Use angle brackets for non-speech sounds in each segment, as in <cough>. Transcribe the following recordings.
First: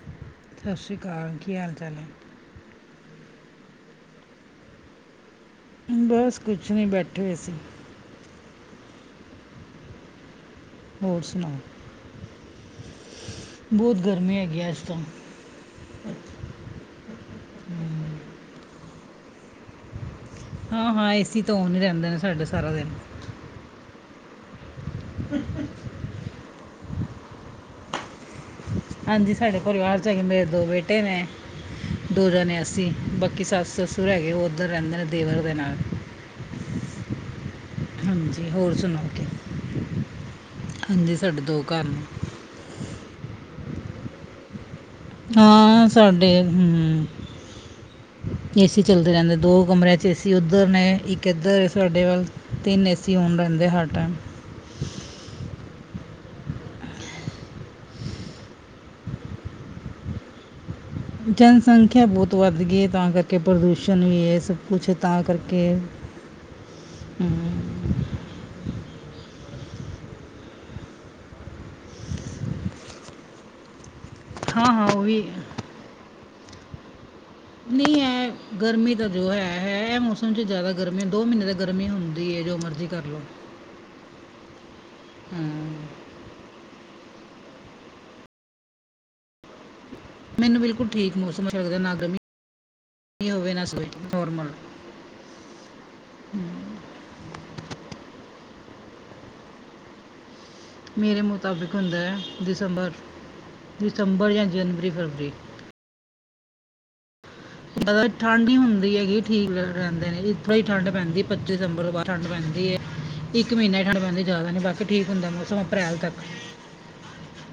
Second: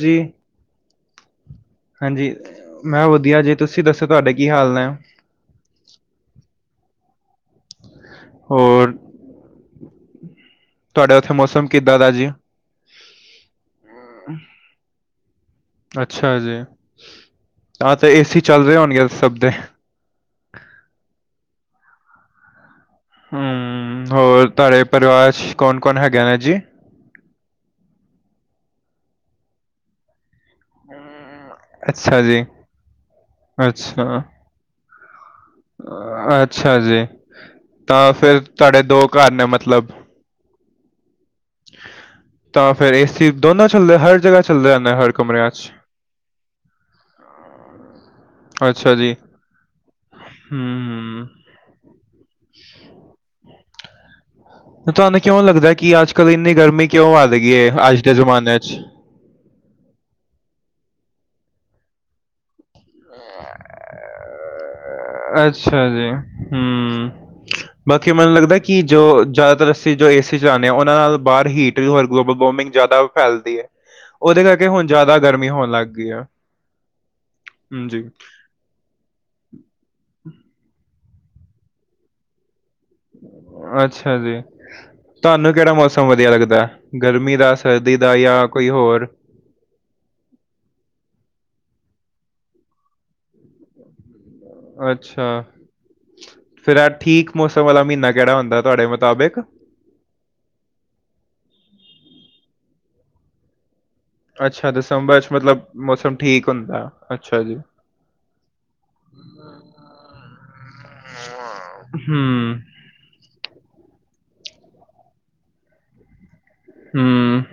ਜੀ ਸਤਿ ਸ੍ਰੀ ਅਕਾਲ, ਕੀ ਹਾਲ ਚਾਲ ਹੈ? ਹਾਂਜੀ ਮੈਂ ਵਧੀਆ, ਜੀ ਤੁਸੀਂ ਦੱਸੋ ਤੁਹਾਡੇ ਕੀ ਹਾਲ ਨੇ? ਕੁੱਝ, ਨਹੀਂ ਬੈਠੇ ਹੋਏ ਸੀ। ਹੋਰ ਤੁਆਡੇ ਹੋਰ ਓਥੇ ਮੋਸਮ ਕਿੱਦਾ ਦਾ ਜੀ? ਬੋਤ ਗਰਮੀ ਹੈਗੀ ਏ ਅਜ ਤਾਂ। ਅੱਛਾ ਜੀ, ਤਾ ਤੇ ਏਸੀ ਚੱਲ ਰੇਯਾ ਹੋਨਗੇ ਅ ਸੱਬ ਦੇ ਹਾਂ, ਹਾਂ ਏਸੀ ਤਾ ਓਨ ਈ ਰੈਂਦੈ ਸਾਡਾ ਸਾਰਾ ਦਿਨ। ਹੂੰ, ਹੋਰ ਤੁਆੜੇ ਪਰੇਵਾਰ ਚ ਕੋਨ ਕੋਨ ਹੈਗੇ ਨੇ ਜੀ? ਹਾਂਜੀ। ਸਾਡੇ ਪਰਿਵਾਰ ਚ ਹੈਗੇ ਨੇ ਮੇਰੇ ਦੋ ਬੇਟੇ ਨੇ, ਅੱਛਾ ਦੋ ਜੀ ਜਨੇ ਅਸੀਂ ਬਾਕੀ ਸੱਸ ਸਸੂਰ ਅੱਛਾ ਹੈਗੇ ਓ ਓਦਰ ਰੈਂਦੇ ਅੱਛਾ ਜੀ, ਤਾਂ ਫਿਰ ਹਾਂਜੀ ਹੋਰ ਤੂਆੜੇ ਦੋ ਸੁਣਾਓ ਕੀ ਘਰ ਨੇ ਮਤਲਬ? ਹਾਂਜੀ ਸਾਡੇ ਦੋ ਘਰ ਨੇ ਤਾਂ ਫਿਰ ਅਸੀਂ, ਦੋਨੋਂ, ਚੱਲਦੇ ਹਰ ਜਗ੍ਹਾ ਚੱਲਦੇ ਅ। ਹਾਂ ਸਾਡੇ ਹੁ? ਹਮ <inaudible> ਏ ਸੀ, ਚੱਲਦੇ ਰਹਿੰਦੇ, ਦੋ ਕਮਰਿਆਂ ਚ ਏ ਸੀ ਉੱਧਰ ਨੇ, ਹਮ ਇੱਕ ਏਧਰ ਸਾਡੇ ਵੱਲ, ਤਿੰਨ ਏ ਸੀ ਹੋਣ ਰਹਿੰਦੇ ਤੇ ਹਰ ਟਾਈਮ ਫੋਨ ਤੁਹਾਨੂੰ ਕਿਉਂ ਲੱਗਦਾ, ਕਿ ਅੱਜ ਕੱਲ੍ਹ ਇੰਨੀ ਗਰਮੀ ਕਿਉਂ ਆ ਗਈ ਏ, ਅੱਜ ਦੇ ਜ਼ਮਾਨੇ ਚ? <unintelligible> ਜਨ ਸੰਖਿਆ, ਬਹੁਤ ਵੱਧ ਗਈ ਏ ਤਾਂ ਕਰਕੇ ਕਿ ਪ੍ਰਦੂਸ਼ਣ, ਵੀ ਏ ਸਭ ਕੁਛ ਤਾਂ ਕਰਕੇ--ਹੂ। ਅੱਛਾ ਜੀ, ਹੂੰ। ਬਾਕੀ, ਮੈਨੂੰ ਲੱਗਦਾ ਕਿ ਜੋ ਅਸੀ ਜੋ ਏ ਸੀ ਚਲਾਨੇ ਆ, ਓਨਾਂ ਨਾਲ ਬਾਰ ਹੀਟ ਹੋਰ ਗਲੋ ਬਲ ਵੋਮੀਂਗ ਜੈਆਦਾ ਫੈਲਦੀ ਐ। ਓਦੇ ਕਰਕੇ ਹਾਂ ਹੁਨ ਹਾਂ ਉਹ ਜਿਆਦਾ ਵੀ ਗਰਮੀ ਹੋਣ ਲੱਗ ਗਈ ਆ। ਹੂੰ, ਨਹੀਂ ਜੀ ਹੈ ਗਰਮੀ ਦਾ ਜੋ ਹੈ, ਹੈ ਐ ਮੋਸਮ ਚ ਜ਼ਿਆਦਾ ਗਰਮੀ, ਦੋ ਮ੍ਹੀਨੇ ਤੇ ਗਰਮੀ ਹੁੰਦੀ ਏ ਜੋ ਮਰਜੀ ਅੱਛਾ ਜੀ, ਹਾਂ ਤੁਆਨੂੰ ਕੇੜਾ ਮੋਸਮ ਵਦੀਆ ਲੱਗਦੈ ਗਰ ਮੀ ਦਾ, ਸਰਦੀ ਦਾ ਯਾ ਕੋਈ ਹੋਰ? ਮੈਨੂੰ ਬਿਲਕੁਲ ਠੀਕ ਮੋਸਮ ਅੱਛਾ ਲੱਗਦੈ, ਨਾ ਗਰਮੀ ਹੋਵੇ ਨਾ ਸ ਅੱਛਾ, ਫਿਰ ਐ ਠੀਕ ਮੋਸਮ ਵਾਲਾ ਮ੍ਹੀਨਾ ਕੇੜਾ ਹੁੰਦੈ ਤੁਹਾੜੇ ਮੁਤਾਬਿਕ? ਮੇਰੇ ਮੁਤਾਬਿਕ ਹੁੰਦੈ ਦਿਸੰਬਰ। ਅੱਛਾ ਦਸੰਬਰ ਚ ਮਤਲਬ, ਮੋਸਮ ਠੀਕ ਹੁੰਦਾ। ਅੱਛਾ ਜੀ, ਪ ਠੰਢ ਈ ਹੁੰਦੀ ਹੈਗੀ ਠੀਕ ਰ ਰੇਂਦੇ ਨੇ, ਇਥੋ ਹੀ ਠੰਢ ਪੈਂਦੀ ਪੱਚੀ ਦਸੰਬਰ ਤੋਂ ਬਾਦ ਠੰਢ ਹੂੰ, ਪੈਂਦੀ ਇੱਕ ਮ੍ਹੀਨਾ ਈ ਠੰਢ ਪੈਂਦੀ ਜ਼ਿਆਦਾ ਨੀ,, ਬਾਕੀ ਠੀਕ ਹੁੰਦੈ ਮੋਸਮ ਅਪ੍ਰੈਲ ਤੱਕ। ਹੂੰ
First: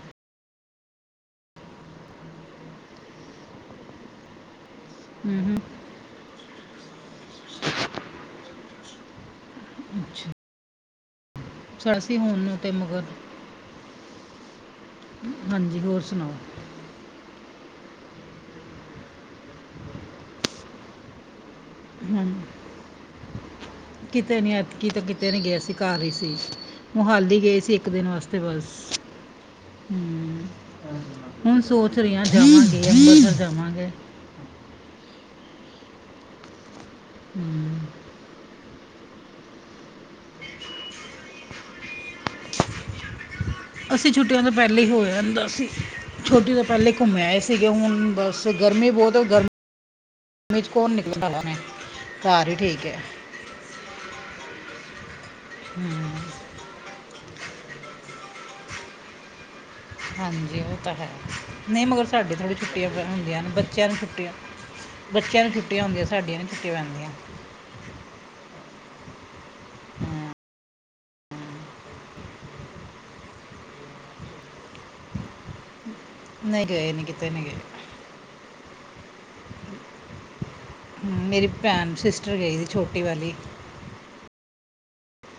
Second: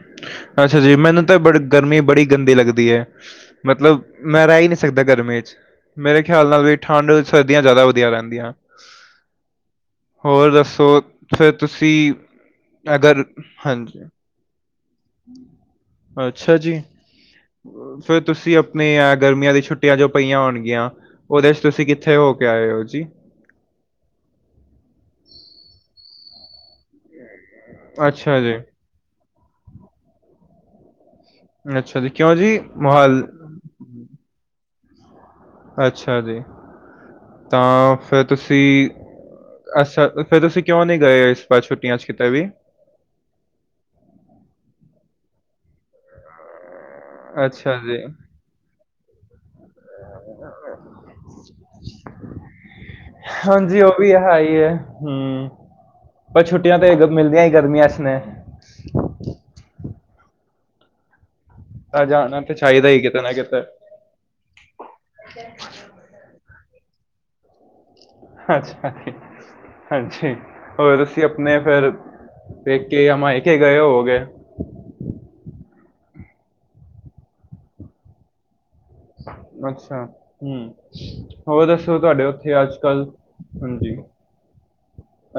ਅੱਛਾ ਜੀ, ਮੈਨੂੰ ਤੇ ਬ ਗਰਮੀ ਬੜੀ ਗੰਦੀ ਲੱਗਦੀ ਏ, ਮਤਲਬ ਮੈਂ ਰੈਈ ਨੀ ਸਕਦਾ ਗਰਮੀ ਹੂੰ ਚ। ਹੂੰ ਮੇਰੇ ਖੇਆਲ ਨਾਲ ਵੀ ਠੰਡ ਸਰਦੀਆਂ ਜੇ਼ਆਦਾ ਵਦੀਆ ਰੈਂਦੀਆਂ। ਹੋਰ ਦੱਸੋ, ਫੇਰ ਸਾਡਾ ਤੁਸੀ, ਸੀ ਹੁਣ ਨੂੰ ਤੇ ਮਗਰ ਅਗਰ ਹ ਹਾਂਜੀ ਹਾਂਜੀ ਹੋਰ ਸੁਣਾਓ ਅੱਛਾ ਜੀ। ਫਿਰ ਤੁਸੀਂ ਅਪਨੀ ਆ, ਗਰਮੀਆਂ ਦੀ ਛੁੱਟੀਆਂ ਜੋ ਪਈਆਂ ਹੋਨਗੀਆਂ ਕਿਤੇ ਨੀ ਐਤਕੀ ਤੇ ਕੀਤੇ ਨੀ ਗਏ ਅਸੀਂ। ਘਾਰ ਈ ਸੀ, ਮੋਹਾਲੀ ਗਏ ਸੀ ਇੱਕ ਦਿਨ ਅੱਛਾ ਵਾਸਤੇ ਜੀ, ਬਸ ਹੂੰ। ਹੁਨ ਸੋਚ ਅੱਛਾ ਜੀ ਰਈ ਆਂ, ਕਿਉਂ ਜੀ ਜਾਵਾਂਗੇ ਮੋਹਾਲ ਅੰਬਰਸਰ ਜਾਵਾਂਗੇ। ਅੱਛਾ ਜੀ, ਹੂੰ ਤਾਂ ਫੇਰ ਤੁਸੀ ਅੱਸਾ, ਫੇਰ ਅਸੀਂ ਕੇਓਂ ਨੀ ਗਏ ਇਸ ਵਾਰ ਛੁੱਟੀਆਂ ਚ ਕਿਤੇ ਵੀ? ਅਸੀਂ ਛੁੱਟੀਆਂ ਤੋਂ ਪੈਲਾਂ ਹੀ ਹੋ ਆਂਦਾ ਸੀ ਛੋਟੀ ਪੈਲੇ ਘੁੰਮੇ ਆਏ ਸੀਗੇ ਅੱਛਾ ਜੀ, ਹੁਨ ਬਸ, ਗਰਮੀ ਬੋਤ ਗਰਮ ਗਰਮੀ ਚ ਕੋਨ <unintelligible> ਘਾਰ ਈ ਠੀਕ ਏ। ਹਾਂਜੀ ਉਹ ਵੀ ਹੈ ਹੀ ਹੂੰ, ਪਰ ਛੁੱਟੀਆ ਤੇ ਮਿੱਲਦੀਆਂ ਈ ਗਰਮੀਆਂ ਚ ਨੇ। ਹਾਂਜੀ ਓ ਤਾਂ ਹੈ, ਨਈ ਮਗਰ ਤਾਂ ਸਾਡੇ ਜਾਣਾ ਤੇ ਥੋੜੇ ਚਾਹੀਦਾ ਛੁੱਟੀਆਂ ਪ ਹੀ ਕਿਤੇ ਨਾ ਹੁੰਦੀਆਂ ਨੇ ਕਿਤੇ ਬੱਚੇਆਂ ਨੂੰ ਛੁੱਟੀਆਂ ਬੱਚਿਆਂ ਨੂੰ ਛੁੱਟੀਆਂ ਹੁੰਦੀਆਂ ਸਾਡੀਆਂ ਨੂੰ ਛੁੱਟੀਆਂ ਪੈਂਦੀਆਂ ਅੱਛਾ ਹਾਂਜੀ ਹੋਰ ਤੁਸੀਂ ਆਪਣੇ ਫਿਰ ਪੇਕੇ ਜਾਂ ਮਾਇਕੇ ਗਏ ਹੋ ਗਏ <unintelligible> ਨਹੀ ਗੇਏ ਨਹੀਂ ਕੀਤੇ ਨਹੀਂ ਗਏ ਅੱਛਾ ਹਮ ਹਮ, ਮੇਰੀ ਹੋ ਭੈਣ ਦੱਸੋ ਤੁਹਾੱਡੇ ਸਿਸਟਰ ਗਈ ਉੱਥੇ ਸੀ ਅੱਜ ਛੋਟੀ ਕੱਲ ਵਾਲੀ ਹਾਂਜੀ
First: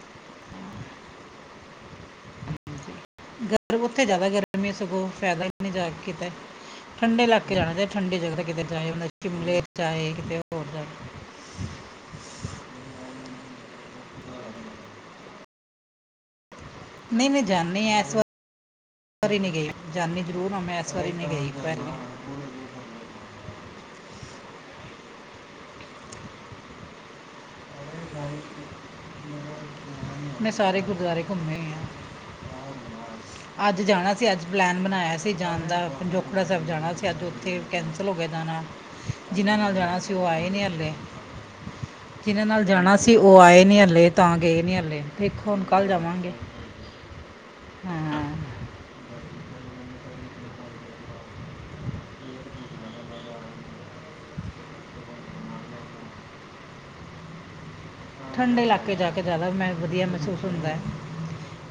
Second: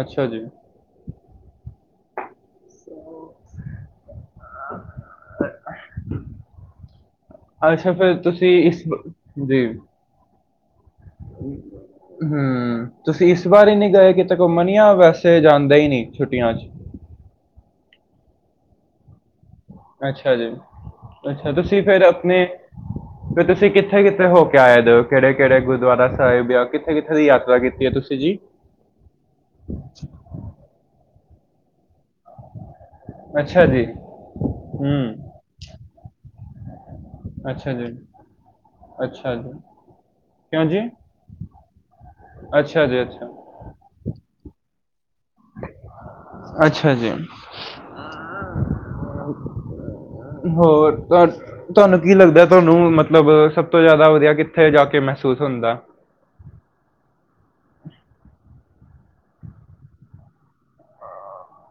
ਅੱਛਾ ਜੀ ਗਰਮੀਂ ਉੱਥੇ ਜ਼ਿਆਦਾ ਗਰਮੀਂ ਸਗੋਂ ਫਾਇਦਾ ਵੀ ਨਹੀਂ ਜਾਕੇ ਕਿੱਤੇ ਠੰਡੇ ਇਲਾਕੇ ਜਾਣਾ ਚ ਅੱਛਾ ਫਿਰ ਠੰਢੇ ਜਗਾਂ ਤੇ ਤੁਸੀਂ ਕਿਤੇ ਇਸ ਜਾਏ ਬ- ਸ਼ਿਮਲੇ ਜੀ ਜਾਏ ਕਿੱਤੇ ਹੋਰ ਜਾਵੇ ਹੂੰ, ਤੁਸੀ ਇਸ ਬਾਰ ਈ ਨਈ ਗਏ ਕਿਤੇ ਘੁਮੱਨ ਯਾ ਵੈਸੇ ਜਾਂਦੇ ਏ ਨਈ? ਨਈ, ਨਈ ਜਾਨੇ ਆਂ ਏਸ ਵਾਰ ਅੱਛਾ ਜੀ, ਜ਼ਰੂਰ ਹਾਂ ਮੈਂ ਇਸ ਵਾਰੀ ਨਹੀਂ ਅੱਛਾ ਗਈ ਤੁਸੀ ਫੇਰ ਪਹਿਲੇ ਆਪਨੇ ਤੇ ਤੁਸੀ ਕਿੱਥੇ, ਕਿੱਥੇ ਹੋ ਕੇ ਆਏ ਦੇ ਓ? ਕੇੜੇ ਕੇੜੇ ਗੁਰਦੁੱਆਰਾ ਸਾਹਿਬ ਯਾ ਕਿੱਥੇ, ਕਿੱਥੇ ਦੀ ਯਾਤਰਾ ਕੀਤੀ? <unintelligible> ਤੁਸੀ ਜੀ। ਮੈਂ ਸਾਰੇ ਗੁਰਦੁਆਰੇ ਘੁੰਮੇ ਆਂ ਅੱਛਾ ਅੱਜ ਜੀ ਜਾਣਾ ਸੀ, ਅੱਜ ਪਲੈਨ ਹੂੰ ਬਨਾਯਾ ਸੀ ਜਾਨ ਦਾ ਪੰਜੋਕੜਾ ਸਾਹੇਬ ਜਾਣਾ ਸੀ। ਤੇ ਆਜ ਓਥੇ ਅੱਛਾ ਜੀ ਕੈਂਸਲ ਹੋ ਗੇਆ ਜਾਨਾ, ਅੱਛਾ ਜੀ ਜਿਨ੍ਹਾਂ ਨਾਲ ਜਾਣਾ ਸੀ ਓ ਆਏ ਨੀ ਕਿਉਂ ਜੀ ਹੱਲੇ। ਜਿਨਾਂ ਨਾਲ ਅੱਛਾ ਜਾਣਾ ਜੀ ਸੀ ਅੱਛਾ ਓ ਆਏ ਨੀ ਹੱਲੇ, ਤਾਂ ਗਏ ਨੀ ਹੱਲੇ, ਦੇਖੋ ਹੁਨ ਕੱਲ ਜਾਵਾਂਗੇ। ਅੱਛਾ ਜੀ। ਹਾਂ ਹਮ ਹੋਰ ਤੁਹਾਨੂੰ ਕੀ ਲੱਗਦਾ ਤੁਹਾਨੂੰ ਮੱਤਲਬ ਸਭ ਤੋਂ ਜ਼ਿਆਦਾ ਵਧੀਆ ਕਿੱਥੇ ਜਾ ਕੇ ਮੈਂ ਮਹਿਸੂੱਸ ਹੁੰਦਾ ਠੰਡੇ ਇਲਾਕੇ ਜਾ ਕੇ ਜ਼ਿਆਦਾ ਮੈਂ ਵਧੀਆ ਮਹਿਸੂੱਸ ਹੁੰਦਾ ਹੈ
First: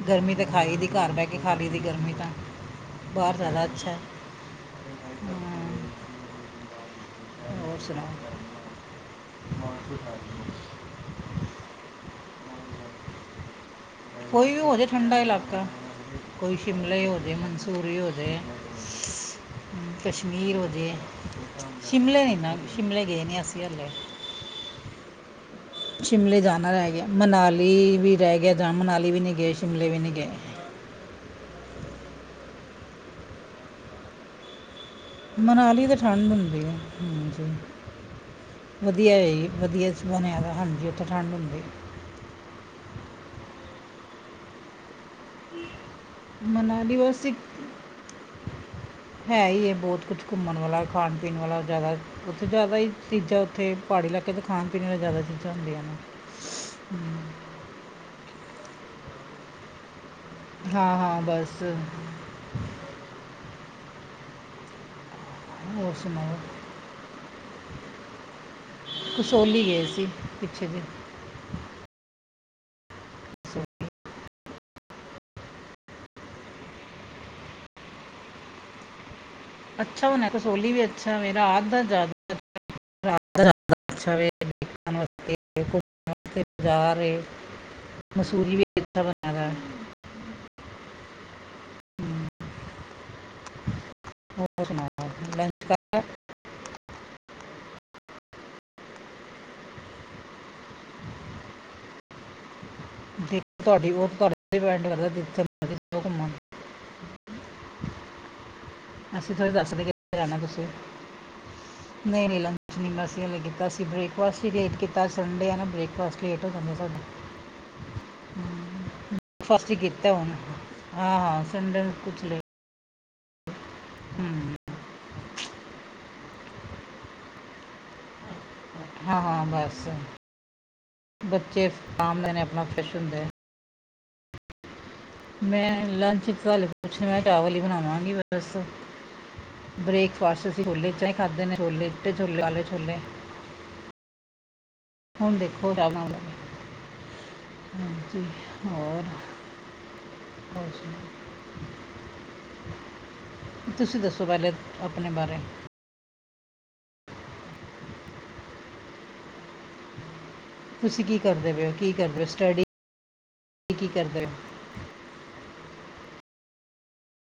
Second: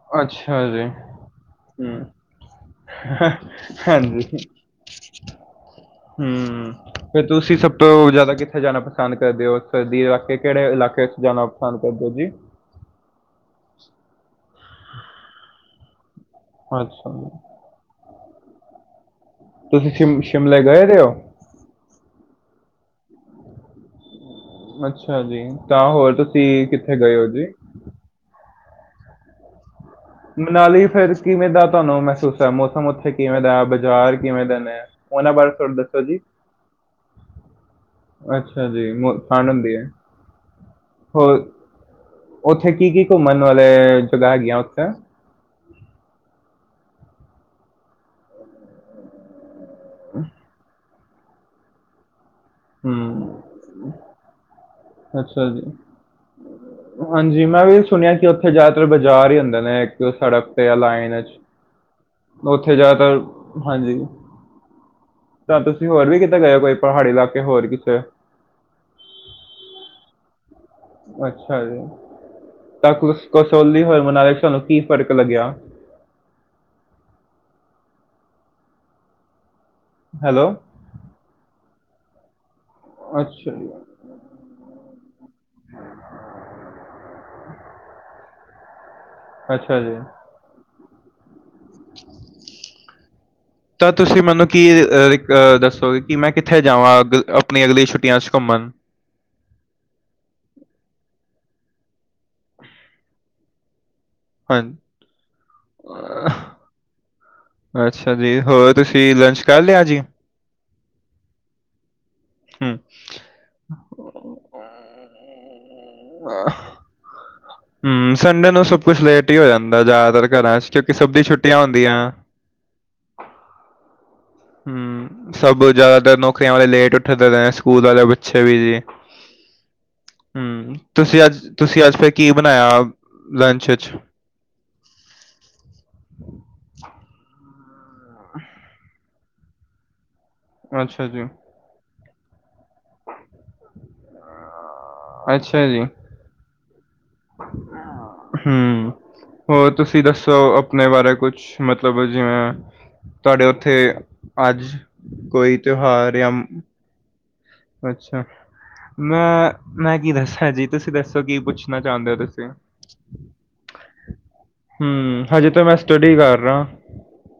ਗਰਮੀ ਤਾਂ ਅੱਛਾ ਖਾਈ ਦੀ ਜੀ ਘਰ ਬਹਿ ਕੇ ਖਾ ਲਈ ਦੀ ਹੂੰ ਗਰਮੀ ਤਾਂ ਬਾਹਰ ਜ਼ਿਆਦਾ ਅੱਛਾ ਹੈ ਹਾਂਜੀ ਹਾਂ, ਹਮ ਫਿਰ ਤੁਸੀਂ ਸਭ ਹੋਰ ਤੋਂ ਜ਼ਿਆਦਾ ਕਿੱਥੇ ਜਾਣਾ ਸੁਣਾਓ ਪਸੰਦ ਕਰਦੇ ਹੋ ਸਰਦੀ ਇਲਾਕੇ ਕਿਹੜੇ ਇਲਾਕੇ ' ਜਾਣਾ ਪਸੰਦ ਕਰਦੇ ਹੋ ਜੀ <unintelligible> ਕੋਈ ਵੀ ਹੋ ਜੇ ਠੰਡਾ ਇਲਾਕਾ ਕੋਈ ਸ਼ਿਮਲੇ ਹੋ ਅੱਛਾ ਜੇ ਜੀ ਮਨਸੂਰੀ ਹੋ ਜਾ ਹ ਤੁਸੀਂ ਸ਼ਿਮ ਕਸ਼ਮੀਰ ਸ਼ਿਮਲੇ ਗਏ ਵਧੀਆ ਦੇ ਹੋ ਸ਼ਿਮਲੇ ਨੇ ਨਾ ਸ਼ਿਮਲੇ ਗਏ ਨੇ ਅਸੀਂ ਹੱਲੇ ਅੱਛਾ ਜੀ ਤਾਂ ਹੋਰ ਸ਼ਿਮਲੇ ਤੁਸੀਂ ਜਾਣਾ ਰਹਿ ਕਿੱਥੇ ਗਿਆ ਗਏ ਹੋ ਜੀ ਮਨਾਲੀ ਵੀ ਰਹਿ ਗਿਆ ਜਾਂ ਮਨਾਲੀ ਵੀ ਨਹੀਂ ਗਏ ਸ਼ਿਮਲੇ ਵੀ ਨਹੀਂ ਗਏ ਮਨਾਲੀ ਫਿਰ ਕਿਵੇਂ ਦਾ ਤੁਹਾਨੂੰ ਮਹਿਸੂਸ ਹੈ ਮੌਸਮ ਉੱਥੇ ਕਿਵੇਂ ਦਾ ਬਾਜ਼ਾਰ ਕਿਵੇਂ ਦੇ ਨੇ ਉਹਨਾਂ ਬਾਰੇ ਥੋੜਾ ਮਨਾਲੀ ਤਾਂ ਦੱਸੋ ਜੀ ਠੰਢ ਹੁੰਦੀ ਹਾਂਜੀ ਅੱਛਾ ਜੀ ਵਧੀਆ ਮੌ- ਹੈ ਠੰਡ ਜੀ ਹੁੰਦੀ ਹੈ ਵਧੀਆ ਬਣਿਆ ਤਾਂ ਹਾਂਜੀ ਉੱਥੇ ਠੰਡ ਹੋਰ ਹੁੰਦੀ ਹੈ ਉੱਥੇ ਕੀ ਕੀ ਘੁੰਮਣ ਵਾਲੇ ਜਗ੍ਹਾ ਹੈਗੀਆਂ ਉੱਥੇ ਮਨਾਲੀ ਵੇਸੇ ਹੈ ਹੀ ਹੈ ਬਹੁਤ ਕੁਛ ਘੁੰਮਣ ਵਾਲਾ ਖਾਣ ਪੀਣ ਵਾਲਾ ਜ਼ਿਆਦਾ ਉੱਥੇ ਜ਼ਿਆਦਾ ਹੀ ਚੀਜ਼ਾਂ ਹੂੰ ਉੱਥੇ ਪਹਾੜੀ ਇਲਾਕੇ ਦੇ ਖਾਣ ਪੀਣ ਨਾਲ ਜ਼ਿਆਦਾ ਅੱਛਾ ਚੀਜ਼ਾਂ ਜੀ ਹੁੰਦੀਆਂ ਨੇ ਹਮ, ਹਾਂਜੀ ਮੈਂ ਵੀ ਸੁਣਿਆ ਕਿ ਉੱਥੇ ਜ਼ਿਆਦਾ ਤਰ ਬਾਜ਼ਾਰ ਹੀ ਹੁੰਦੇ ਨੇ ਸੜਕ ਤੇ ਜਾਂ ਹਾਂ ਲਾਈਨ ਹਾਂ ਚ ਬਸ ਉੱਥੇ ਜ਼ਿਆਦਾਤਰ ਹਾਂਜੀ ਤਾਂ ਤੁਸੀਂ ਹੋਰ ਵੀ ਕਿਤੇ ਗਏ ਹੋ ਕੋਈ ਪਹਾੜੀ ਇਲਾਕੇ ਹੋਰ ਕਿਤੇ ਕਸੋਲੀ ਗਏ ਸੀ ਪਿੱਛੇ ਜੇ ਅੱਛਾ ਜੀ ਤਾਂ ਕਸੋ- ਕਸੌਲੀ ਹੋ ਮਨਾਲ ਤੁਹਾਨੂੰ ਕੀ ਫ਼ਰਕ ਲੱਗਿਆ ਅੱਛਾ ਹੋਣਾ ਹੈਲੋ ਕਸੋਲੀ ਵੀ ਅੱਛਾ ਮੇਰਾ ਆ ਦਾ ਰਾਤ ਦਾ ਅੱਛਾ ਜੀ। ਜ਼ਿਆਦਾ ਅੱਛਾ ਵੇ ਬਾਜ਼ਾਰ ਮਸੂਰੀ ਅੱਛਾ ਬਣਿਆ ਦਾ ਹੈ ਅਛਾ ਜੀ। ਹਮ। ਤਾਂ ਤੁਸੀਂ ਮੈਨੂੰ ਕੀ ਹੋਰ ਸੁਣਾਓ ਲੰਚ ਦੱਸੋਗੇ ਕਰ ਕਿ, ਮੈਂ ਕਿੱਥੇ ਜਾਵਾਂ? ਆਪਣੀ ਅਗਲੀਆ ਛੁੱਟੀਆ ਚ ਘੁੰਮਨ ਤੁਹਾਡੀ ਉਹ ਤੁਹਾਡੇ ਹਾਂਜੀ ਡਿਪੈਂਡ ਘੁੰ <inaudible> ਅਹ, ਅੱਛਾ ਜੀ! ਹੋਰ? ਤੁਸੀਂ ਅਸੀਂ ਲੰਚ ਥੋੜੀ ਕਰ ਦੱਸਦੇ ਲਿਆ ਜੀ ਕਿੱਥੇ ਜਾਣਾ ਤੁਸੀਂ। ਨਹੀ, ਨਹੀ ਲੰਚ ਹੂੰ ਨਈ ਮਸੀਂ ਹ ਕੀਤਾ ਸੀ ਬ੍ਰੇਕਫਾਸਟ ਹੀ ਲੇਟ ਕੀਤਾ ਸੰਡੇ ਆ ਨਾ ਬ੍ਰੇਕਫਾਸਟ ਲੇਟ ਹੋ ਜਾਦਾ ਸਾਡਾ। <unintelligible> ਹਮ ਸੰਡੇ ਨੂੰ ਸਭ ਕੁਛ ਲੇਟ ਹੀ ਹੋ ਫਾਸਟ ਜਾਂਦਾ ਕੀਤਾ ਜ਼ਿਆਦਾਤਰ, ਹੁਣ ਘਰਾਂ ਚ ਕਿਉਂਕਿ ਹਾਂ ਸਭ ਦੀ ਹਾਂ ਛੁੱਟੀਆ ਸੰਡੇ ਨੂੰ ਹੁੰਦੀਆਂ। ਕੁਝ ਲੇਟ ਹਮ ਹੂੰ ਸਭ ਜਿਆਦਾਤਰ ਨੌਕਰੀਆਂ ਵਾਲੇ ਲੇਟ ਉੱਠਦੇ ਰਹੇ, ਸਕੂਲ ਵਾਲੇ ਬੱਚੇ। ਵੀ ਜੀ ਹਾਂ ਹਾਂ ਬਸ ਹਮ ਤੁਸੀਂ ਅੱਜ ਬੱਚੇ ਤੁਸੀਂ ਅੱਜ ਫਿਰ ਆਮ ਕੀ ਨੇ ਆਪਣਾ ਬਣਾਇਆ ਫਰੈਸ਼ ਹੁੰਦੇ ਲੰਚ ਚ ਮੈਂ ਲੰਚ ਤੁੇ ਪੁੱਛ ਮੈਂ ਚਾਵਲ ਹੀ ਬਣਾਵਾਂਗੀ ਬਸ ਬ੍ਰੇਕਫਾਸਟ ਅਸੀਂ ਛੋਲੇ ਅੱਛਾ ਚਾਂ ਹੀ ਜੀ ਖਾਧੇ ਨੇ ਛੋਲੇ ਚਿੱਟੇ ਛੋਲੇ ਕਾਲੇ ਛੋਲੇ ਹੁਣ ਦੇਖੋ ਰਾਵਣਾ ਹਮ ਹੋਰ ਤੁਸੀਂ ਦੱਸੋ ਹੋਰ ਆਪਣੇ ਬਾਰੇ ਸੁਣਾਓ। ਕੁਛ ਮਤਲਬ ਮਤਬ ਜਿਵੇਂ ਤੁਹਾਡੇ ਉੱਥੇ ਤੁਸੀਂ ਦੱਸੋ ਪਹਿਲੇ ਅੱਜ ਆਪਣੇ ਬਾਰੇ ਕੋਈ ਤਿਉਹਾਰ ਜਾਂ ਅੱਛਾ ਮੈਂ ਮੈਂ ਕੀ ਦਸਾਂ ਜੀ ਤੁਸੀਂ ਦੱਸੋ ਕੀ ਕਰਦੇ ਪਏ ਪੁੱਛਣਾ ਕੀ ਚਾਹੁੰਦੇ ਹੋ ਕਰਦੇ ਤੁਸੀਂ। ਸਟੱਡੀ ਕੀ ਕਰਦੇ ਹੋ ਹਮ ਹਜੇ ਤਾਂ ਮੈਂ ਸਟੱਡੀ ਕਰ ਰਿਹਾ।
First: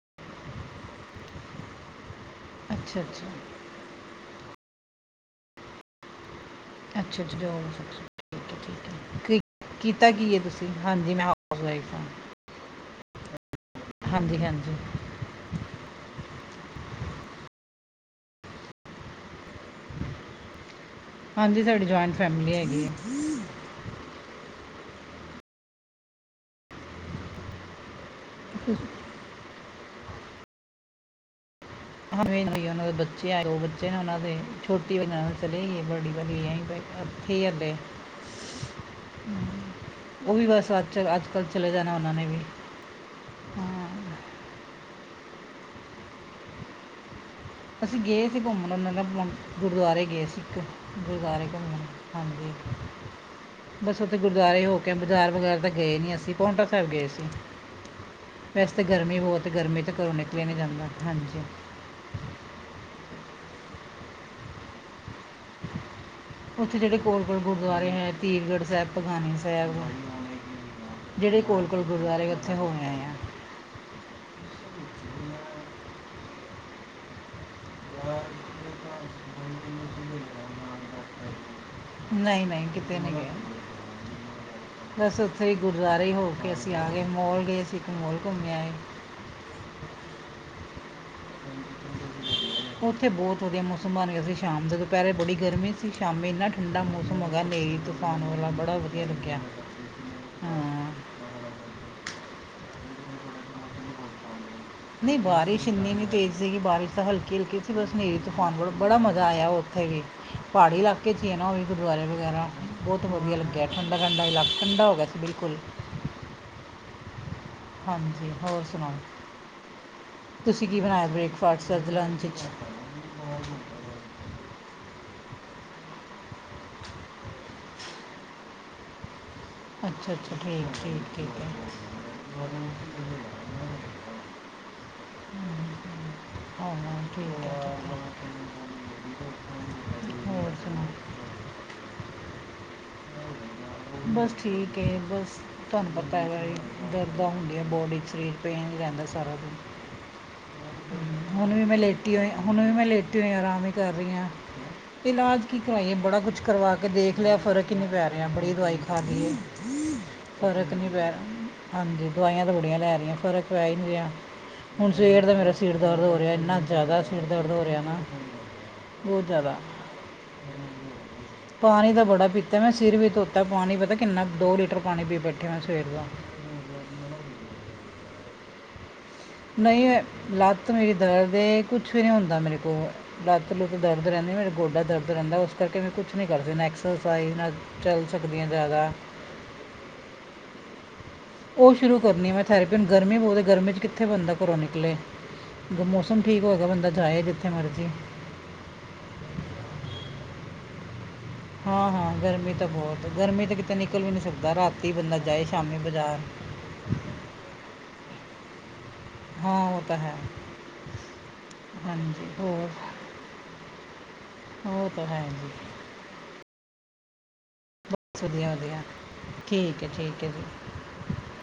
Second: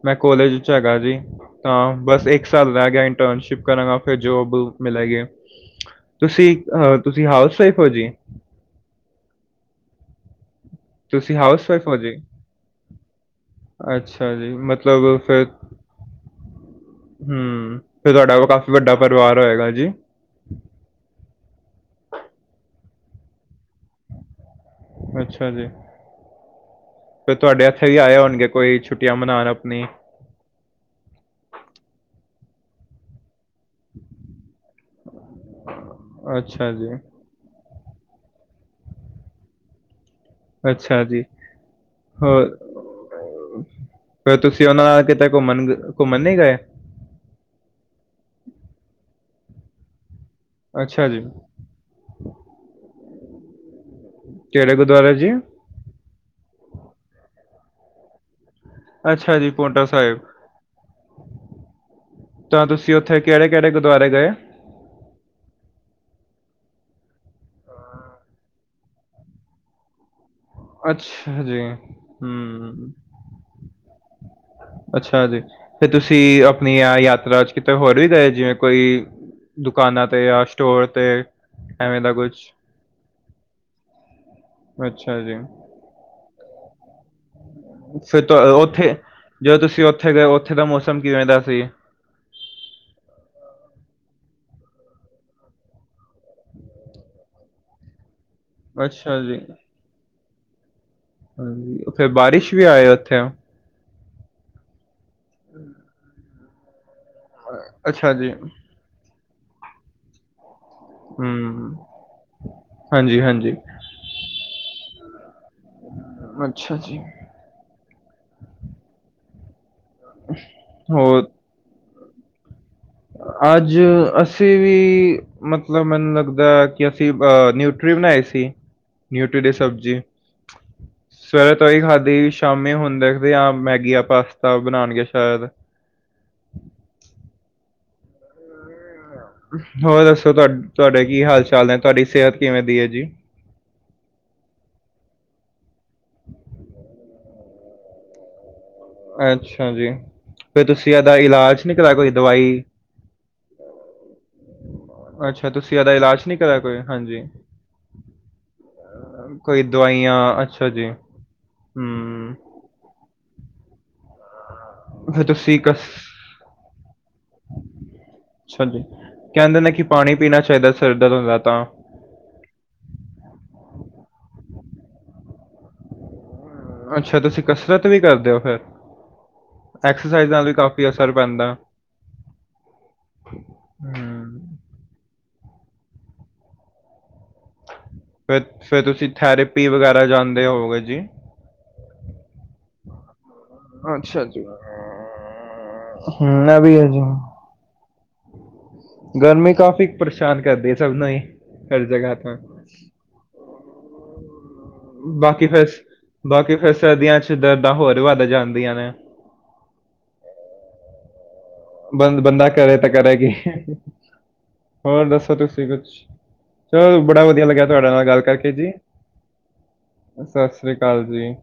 ਮੈਂ ਕੋਲੇਜ ਚ ਹੈਗਾ ਜੀ ਤਾਂ ਬਸ ਇਕ ਇੱਕ ਸਾਲ ਰਹਿ ਅੱਛਾ ਗਿਆ ਅੱਛਾ ਇੰਟਰਨਸ਼ਿਪ ਕਰਾਂਗਾ। ਫਿਰ ਜੋਬ ਮਿਲੇਗੀ। ਤੁਸੀਂ ਅਹ, ਅੱਛਾ, ਤੁਸੀਂ ਅੱਛਾ, ਹਾਊਸ ਵਾਈਫ ਹੋ ਜੀ ਠੀਕੇ, ਠੀਕੇ ਕੀਤਾ, ਕੀਤਾ ਕੀ ਐ ਤੁਸੀਂ? ਹਾਂਜੀ ਮੈਂ ਤੁਸੀ ਹਾਊਸ ਵਾਈਫ ਓ ਹਾਂ ਜੀ? ਅੱਛਾ ਹਾਂਜੀ ਜੀ। ਹਾਂਜੀ ਮਤਲਬ, ਫਿਰ ਹੂੰ, ਫਿਰ ਤੁਹਾਡਾ ਕੋਲ ਕਾਫੀ ਵੱਡਾ ਪਰਿਵਾਰ ਹੋਏਗਾ ਜੀ। ਹਾਂਜੀ, ਸਾਡੀ ਜੁਆਇੰਟ ਫੈਮਿਲੀ ਹੈਗੀ ਆ। ਅੱਛਾ, ਜੀ। ਫੇਰ ਤੁਹਾਡੇ ਇੱਥੇ ਵੀ ਆਏ ਹੋਣਗੇ ਕੋਈ ਛੁੱਟੀਆਂ ਮਨਾਉਣ ਆਪਨੀ। ਉਹਨਾਂ ਦੇ ਬੱਚੇ ਆ ਉਹ ਬੱਚੇ ਨੇ ਉਹਨਾਂ ਦੇ ਛੋਟੀ ਬਣਾ ਚਲੇ ਗਏ ਬੜੀ ਵਧੀਆ ਅਸੀਂ ਅੱਛਾ ਜੀ, ਉਥੇ ਆਂਦੇ ਹੀ ਉਹ ਵੀ ਬਸ ਅੱਜ ਅੱਛਾ ਜੀ, ਅੱਜ ਕੱਲ ਚਲੇ ਜਾਣਾ ਉਹਨਾਂ ਨੇ ਵੀ ਹੋਰ ਹਾਂ ਫਿਰ ਤੁਸੀਂ ਉਹਨਾਂ ਨਾਲ ਕਿੱਦਾਂ ਘੁੰਮਣ-ਘੁੰਮਣ ਨੀ ਗਏ। ਅਸੀਂ ਗਏ ਸੀ ਘੁੰਮਣ ਉਹਨਾਂ ਨਾਲ ਗੁਰਦੁਆਰੇ ਗਏ ਸੀ। ਇੱਕ ਅੱਛਾ ਜੀ, ਗੁਰਦੁਆਰੇ ਗਏ ਘੁੰਮਣ, ਹਾਂਜੀ। ਬਸ ਉੱਥੇ ਗੁਰਦੁਆਰੇ ਕਿਹੜੇ ਹੋ ਕੇ ਗੁਰਦੁਆਰੇ ਜੀ? ਬਾਜ਼ਾਰ ਵਗੈਰਾ ਤਾਂ ਗਏ ਨੀ ਅਸੀਂ ਪੌਂਟਾ ਸਾਹਿਬ ਗਏ ਸੀ। ਵੈਸੇ ਤਾਂ ਗਰਮੀ ਅੱਛਾ ਬਹੁਤ ਐ ਜੀ, ਗਰਮੀ ਪੌਂਟਾ ਤਾਂ ਘਰੋਂ ਸਾਹਿਬ, ਨਿਕਲਿਆ ਨਹੀਂ ਜਾਂਦਾ, ਹਾਂਜੀ। ਤਾਂ ਤੁਸੀਂ ਉੱਥੇ ਕਿਹੜੇ- ਕਿਹੜੇ ਗੁਰਦੁਆਰੇ ਗਏ। ਉੱਥੇ ਜਿਹੜੇ ਕੋਲ- ਕੋਲ ਗੁਰਦੁਆਰੇ ਹੈ ਪੀਰਗੜ੍ਹ ਸਾਹਿਬ, ਭੰਗਾਣੀ ਸਾਹਿਬ। ਜਿਹੜੇ ਅੱਛਾ ਜੀ, ਕੋਲ- ਕੋਲ ਗੁਰਦੁਆਰੇ ਉੱਥੇ ਹੋ ਕੇ ਹੂੰ। ਆਏ ਆਂ। ਅੱਛਾ ਜੀ, ਫਿਰ ਤੁਸੀਂ ਆਪਣੀ ਆ ਯਾਤਰਾ ਚ ਕਿਤੇ ਹੋਰ ਵੀ ਗਏ, ਜਿਵੇਂ ਕੋਈ ਦੁਕਾਨਾਂ ਤੇ ਜਾਂ ਸਟੋਰ ਤੇ ਐਵੈਂ ਦਾ ਕੁੱਛ ਨਹੀਂ ਨਹੀਂ ਕਿਤੇ ਨੀ ਗਏ, ਅੱਛਾ ਬਸ ਜੀ, ਉੱਥੇ ਹੀ ਗੁਰਦੁਆਰੇ ਹੋ ਕੇ ਅਸੀਂ ਆ ਗਏ ਮੋਲ ਗਏ ਸੀ ਇੱਕ ਮੋਲ ਫਿਰ ਘੁੰਮ ਆਏ ਉੱਥੇ ਜਦੋਂ ਤੁਸੀਂ ਉੱਥੇ ਗਏ ਉੱਥੇ ਦਾ ਮੌਸਮ ਕਿਵੇਂ ਦਾ ਸੀ? ਉੱਥੇ ਬਹੁਤ ਵਧੀਆ ਮੌਸਮ ਹਿਮਾਲੀਆ ਤੇ ਸ਼ਾਮ ਦੇ ਦੁਪਿਹਰੇ ਬੜੀ ਗਰਮੀ ਸੀ, ਸ਼ਾਮੀ ਇੰਨਾ ਠੰਡਾ ਮੌਸਮ ਹੋਗਿਆ ਹਨੇਰੀ ਤੂਫਾਨ ਵ ਬੜਾ ਵਧੀਆ ਅੱਛਾ ਲੱਗਿਆ ਜੀ, ਹਾਂ। ਹਾਂਜੀ, ਉੱਥੇ ਬਾਰਿਸ਼ ਵੀ ਆਏ ਉੱਥੇ। ਨਹੀਂ ਬਾਰਿਸ਼ ਇੰਨੀ ਨੀ ਤੇਜ਼ ਸੀਗੀ ਬਾਰਿਸ਼ ਤਾਂ ਹਲਕੀ- ਹਲਕੀ ਸੀ ਬਸ ਅੱਛਾ ਹਨੇਰੀ ਜੀ, ਤੂਫਾਨ ਬੜਾ ਮਜ਼ਾ ਆਇਆ ਉੱਥੇ ਵੀ। ਪਹਾੜੀ ਇਲਾਕੇ ਚ ਹੈ ਨਾ ਉਹ ਵੀ ਹੂੰ, ਗੁਰਦੁਆਰੇ ਵਗੈਰਾ ਬਹੁਤ ਵਧੀਆ ਹਾਂਜੀ-ਹਾਂਜੀ, ਲੱਗਿਆ ਠੰਡਾ -ਠੰਡਾ ਇਲਾਕਾ ਠੰਡਾ ਹੋ ਗਿਆ ਸੀ ਬਿਲਕੁਲ। ਅੱਛਾ ਜੀ ਹਾਂਜੀ ਹੋਰ ਸੁਣਾਓ, ਤੁਸੀਂ ਕੀ ਬਣਾਇਆ ਹੋਰ ਬ੍ਰੇਕਫਾਸਟ ਚ ਅੱਜ। ਲੰਚ ਚ ਅੱਜ ਅਸੀਂ ਵੀ ਮਤਲਬ ਮੈਨੂੰ ਲੱਗਦਾ ਕਿ ਅਸੀਂ ਅਹ ਨਿਊਟਰੀ ਬਣਾਏ ਸੀ। ਨਿਊਟਰੀ ਡੇ ਸਬਜ਼ੀ ਅੱਛਾ ਅੱਛਾ ਠੀਕ ਠੀਕ ਠੀਕ ਹੈ ਸਵੇਰੇ ਤੋਂ ਹੀ ਖਾਧੀ ਸ਼ਾਮੀ ਹੁਣ ਦੇਖਦੇ ਹਾਂ ਮੈਗੀ ਆਪ ਪਾਸਤਾ ਬਣਾਣਗੇ ਸ਼ਾਇਦ ਹਾਂ ਠੀਕ ਹੈ ਠੀਕ ਹੋਰ ਹੈ ਦੱਸੋ ਤੁਹਾ ਸੁਣਾ ਤੁਹਾਡੇ ਕੀ ਹਾਲ ਚਾਲ ਨੇ, ਤੁਹਾਡੀ ਸਿਹਤ ਕਿਵੇਂ ਦੀ ਏ। ਬਸ ਠੀਕ ਏ, ਬਸ ਤੁਹਾਨੂੰ ਪਤਾ ਹੈ ਬਾਈ ਦਰਦਾਂ ਹੁੰਦੀਆਂ ਬੋਡੀ ਚ ਸਰੀਰ ਪੇਨ ਰਹਿੰਦਾ ਸਾਰਾ ਦਿਨ। ਅੱਛਾ ਜੀ ਫਿਰ ਤੁਸੀਂ ਇਹਦਾ ਹੁਣ ਇਲਾਜ ਵੀ ਨਹੀਂ ਮੈਂ ਕਰਾਇਆ ਕੋਈ ਲੇਟੀ ਹੋਈ ਹੁਣ ਦਵਾਈ ਵੀ ਮੈਂ ਲੇਟੀ ਹੋਈ ਆਂ ਆਰਾਮ ਹੀ ਕਰ ਰਹੀ ਹਾਂ। ਇਲਾਜ ਅੱਛਾ ਕੀ ਤੁਸੀਂ ਕਰਾਈਏ ਇਹਦਾ ਬੜਾ ਇਲਾਜ ਨਹੀਂ ਕੁਛ ਕਰਾਇਆ ਕਰਵਾ ਕੋਈ ਕੇ ਦੇਖ ਹਾਂਜੀ ਲਿਆ ਫਰਕ ਈ ਨਹੀਂ ਪੈ ਰਿਹਾ ਬੜੀ ਦਵਾਈ ਖਾ ਲਈ ਏ। ਕੋਈ ਦਵਾਈਆਂ ਅੱਛਾ ਫ਼ਰਕ ਨੀ ਜੀ ਪੈ ਰਿਹਾ ਹਾਂਜੀ ਹੂੰ ਦਵਾਈਆਂ ਤਾਂ ਬੜੀਆਂ ਲੈ ਲਈਆਂ, ਫ਼ਰਕ ਪੈ ਹੀ ਨਹੀਂ ਰਿਹਾ। ਹੁਣ ਸਵੇਰ ਫਿਰ ਦਾ ਮੇਰਾ ਤੁਸੀਂ ਸਿਰ ਕਸ ਦਰਦ ਹੋ ਰਿਹਾ, ਇੰਨਾ ਜ਼ਿਆਦਾ ਸਿਰ ਦਰਦ ਹੋ ਰਿਹਾ ਨਾ ਅੱਛਾ ਜੀ ਬਹੁਤ ਜ਼ਿਆਦਾ ਕਹਿੰਦੇ ਨੇ ਕਿ ਪਾਣੀ ਪੀਣਾ ਚਾਹੀਦਾ ਸਿਰ ਦਰਦ ਹੁੰਦਾ ਪਾਣੀ ਤਾਂ ਦਾ ਬੜਾ ਪੀਤਾ ਮੈਂ ਸਿਰ ਵੀ ਧੋਤਾ ਪਾਣੀ ਪਤਾ ਕਿੰਨਾ ਦੋ ਲੀਟਰ ਪਾਣੀ ਪੀ ਬੈਠੀ ਮੈਂ ਸਵੇਰ ਦਾ। ਅੱਛਾ ਤੁਸੀਂ ਕਸਰਤ ਵੀ ਕਰਦੇ ਹੋ ਫਿਰ ਨਹੀਂ ਐਕਸਰਸਾਈਜ਼ ਨਾਲ ਵੀ ਲੱਤ ਕਾਫੀ ਮੇਰੀ ਅਸਰ ਦਰਦ ਪੈਂਦਾ ਏ ਕੁਛ ਵੀ ਨਹੀਂ ਹੁੰਦਾ ਮੇਰੇ ਕੋਲੋਂ ਲੱਤ ਲੁੱਤ ਦਰਦ ਰਹਿੰ ਨਹੀਂ ਮੇਰਾ ਹੂੰ ਗੋਡਾ ਦਰਦ ਰਹਿੰਦਾ ਉਸ ਕਰਕੇ ਮੈਂ ਕੁਛ ਨਹੀਂ ਕਰਦੀ ਨਾ ਐਕਸਰਸਾਈਜ਼ ਨਾ ਚੱਲ ਸਕਦੀ ਹਾਂ ਫਿਰ- ਫਿਰ ਜ਼ਿਆਦਾ ਤੁਸੀਂ ਥੈਰੇਪੀ ਵਗੈਰਾ ਜਾਂਦੇ ਹੋਂਗੇ ਜੀ। ਉਹ ਸ਼ੁਰੂ ਕਰਨੀ ਮੈਂ ਥੈਰੇਪੀ ਹੁਣ ਗਰਮੀ ਬਹੁਤ ਗਰਮੀ ਚ ਕਿੱਥੇ ਅੱਛਾ ਬੰਦਾ ਜੀ। ਘਰੋਂ ਨਿਕਲੇ। ਜਦੋਂ ਮੌਸਮ ਠੀਕ ਮੈਂ ਹੋਏਗਾ, ਵੀ ਹੈ ਬੰਦਾ ਜੀ। ਜਾਏ ਜਿੱਥੇ ਮਰਜ਼ੀ। ਗਰਮੀ ਕਾਫੀ ਪਰੇਸ਼ਾਨ ਕਰਦੀ ਹੈ ਚੱਲਦਾ ਹੀ ਹਰ ਹਾਂ- ਹਾਂ ਜਗ੍ਹਾ ਗਰਮੀ ਤਾਂ ਬਹੁਤ ਗਰਮੀ ਤਾਂ ਕਿਤੇ ਨਿਕਲ ਵੀ ਨਹੀਂ ਸਕਦਾ, ਰਾਤੀ ਬੰਦਾ ਜਾਏ ਬਾਕੀ ਫਿਰ ਸ਼ਾਮੀ ਬਾਜ਼ਾਰ। ਬਾਕੀ ਫਿਰ ਸਰਦੀਆਂ ਚ ਦਰਦਾਂ ਹੋਰ ਵੱਧ ਜਾਂਦੀਆਂ ਨੇ। ਹਾਂ ਉਹ ਤਾਂ ਹੈ ਬੰ ਹਾਂਜੀ ਬੰਦਾ ਹੋਰ ਕਰੇ ਤਾਂ ਕਰੇ ਕੀ ਉਹ ਹੋਰ ਤਾਂ ਹੈ ਦੱਸੋ ਜੀ ਤੁਸੀਂ ਕੁਛ ਚਲ ਤੁਹਾਡੇ ਨਾਲ ਗੱਲ ਕਰਕੇ ਵਧੀਆ ਜੀ, ਵਧੀਆ ਠੀਕ ਹੈ ਠੀਕ ਹੈ ਜੀ ਸਤਿ ਸ੍ਰੀ ਅਕਾਲ ਜੀ।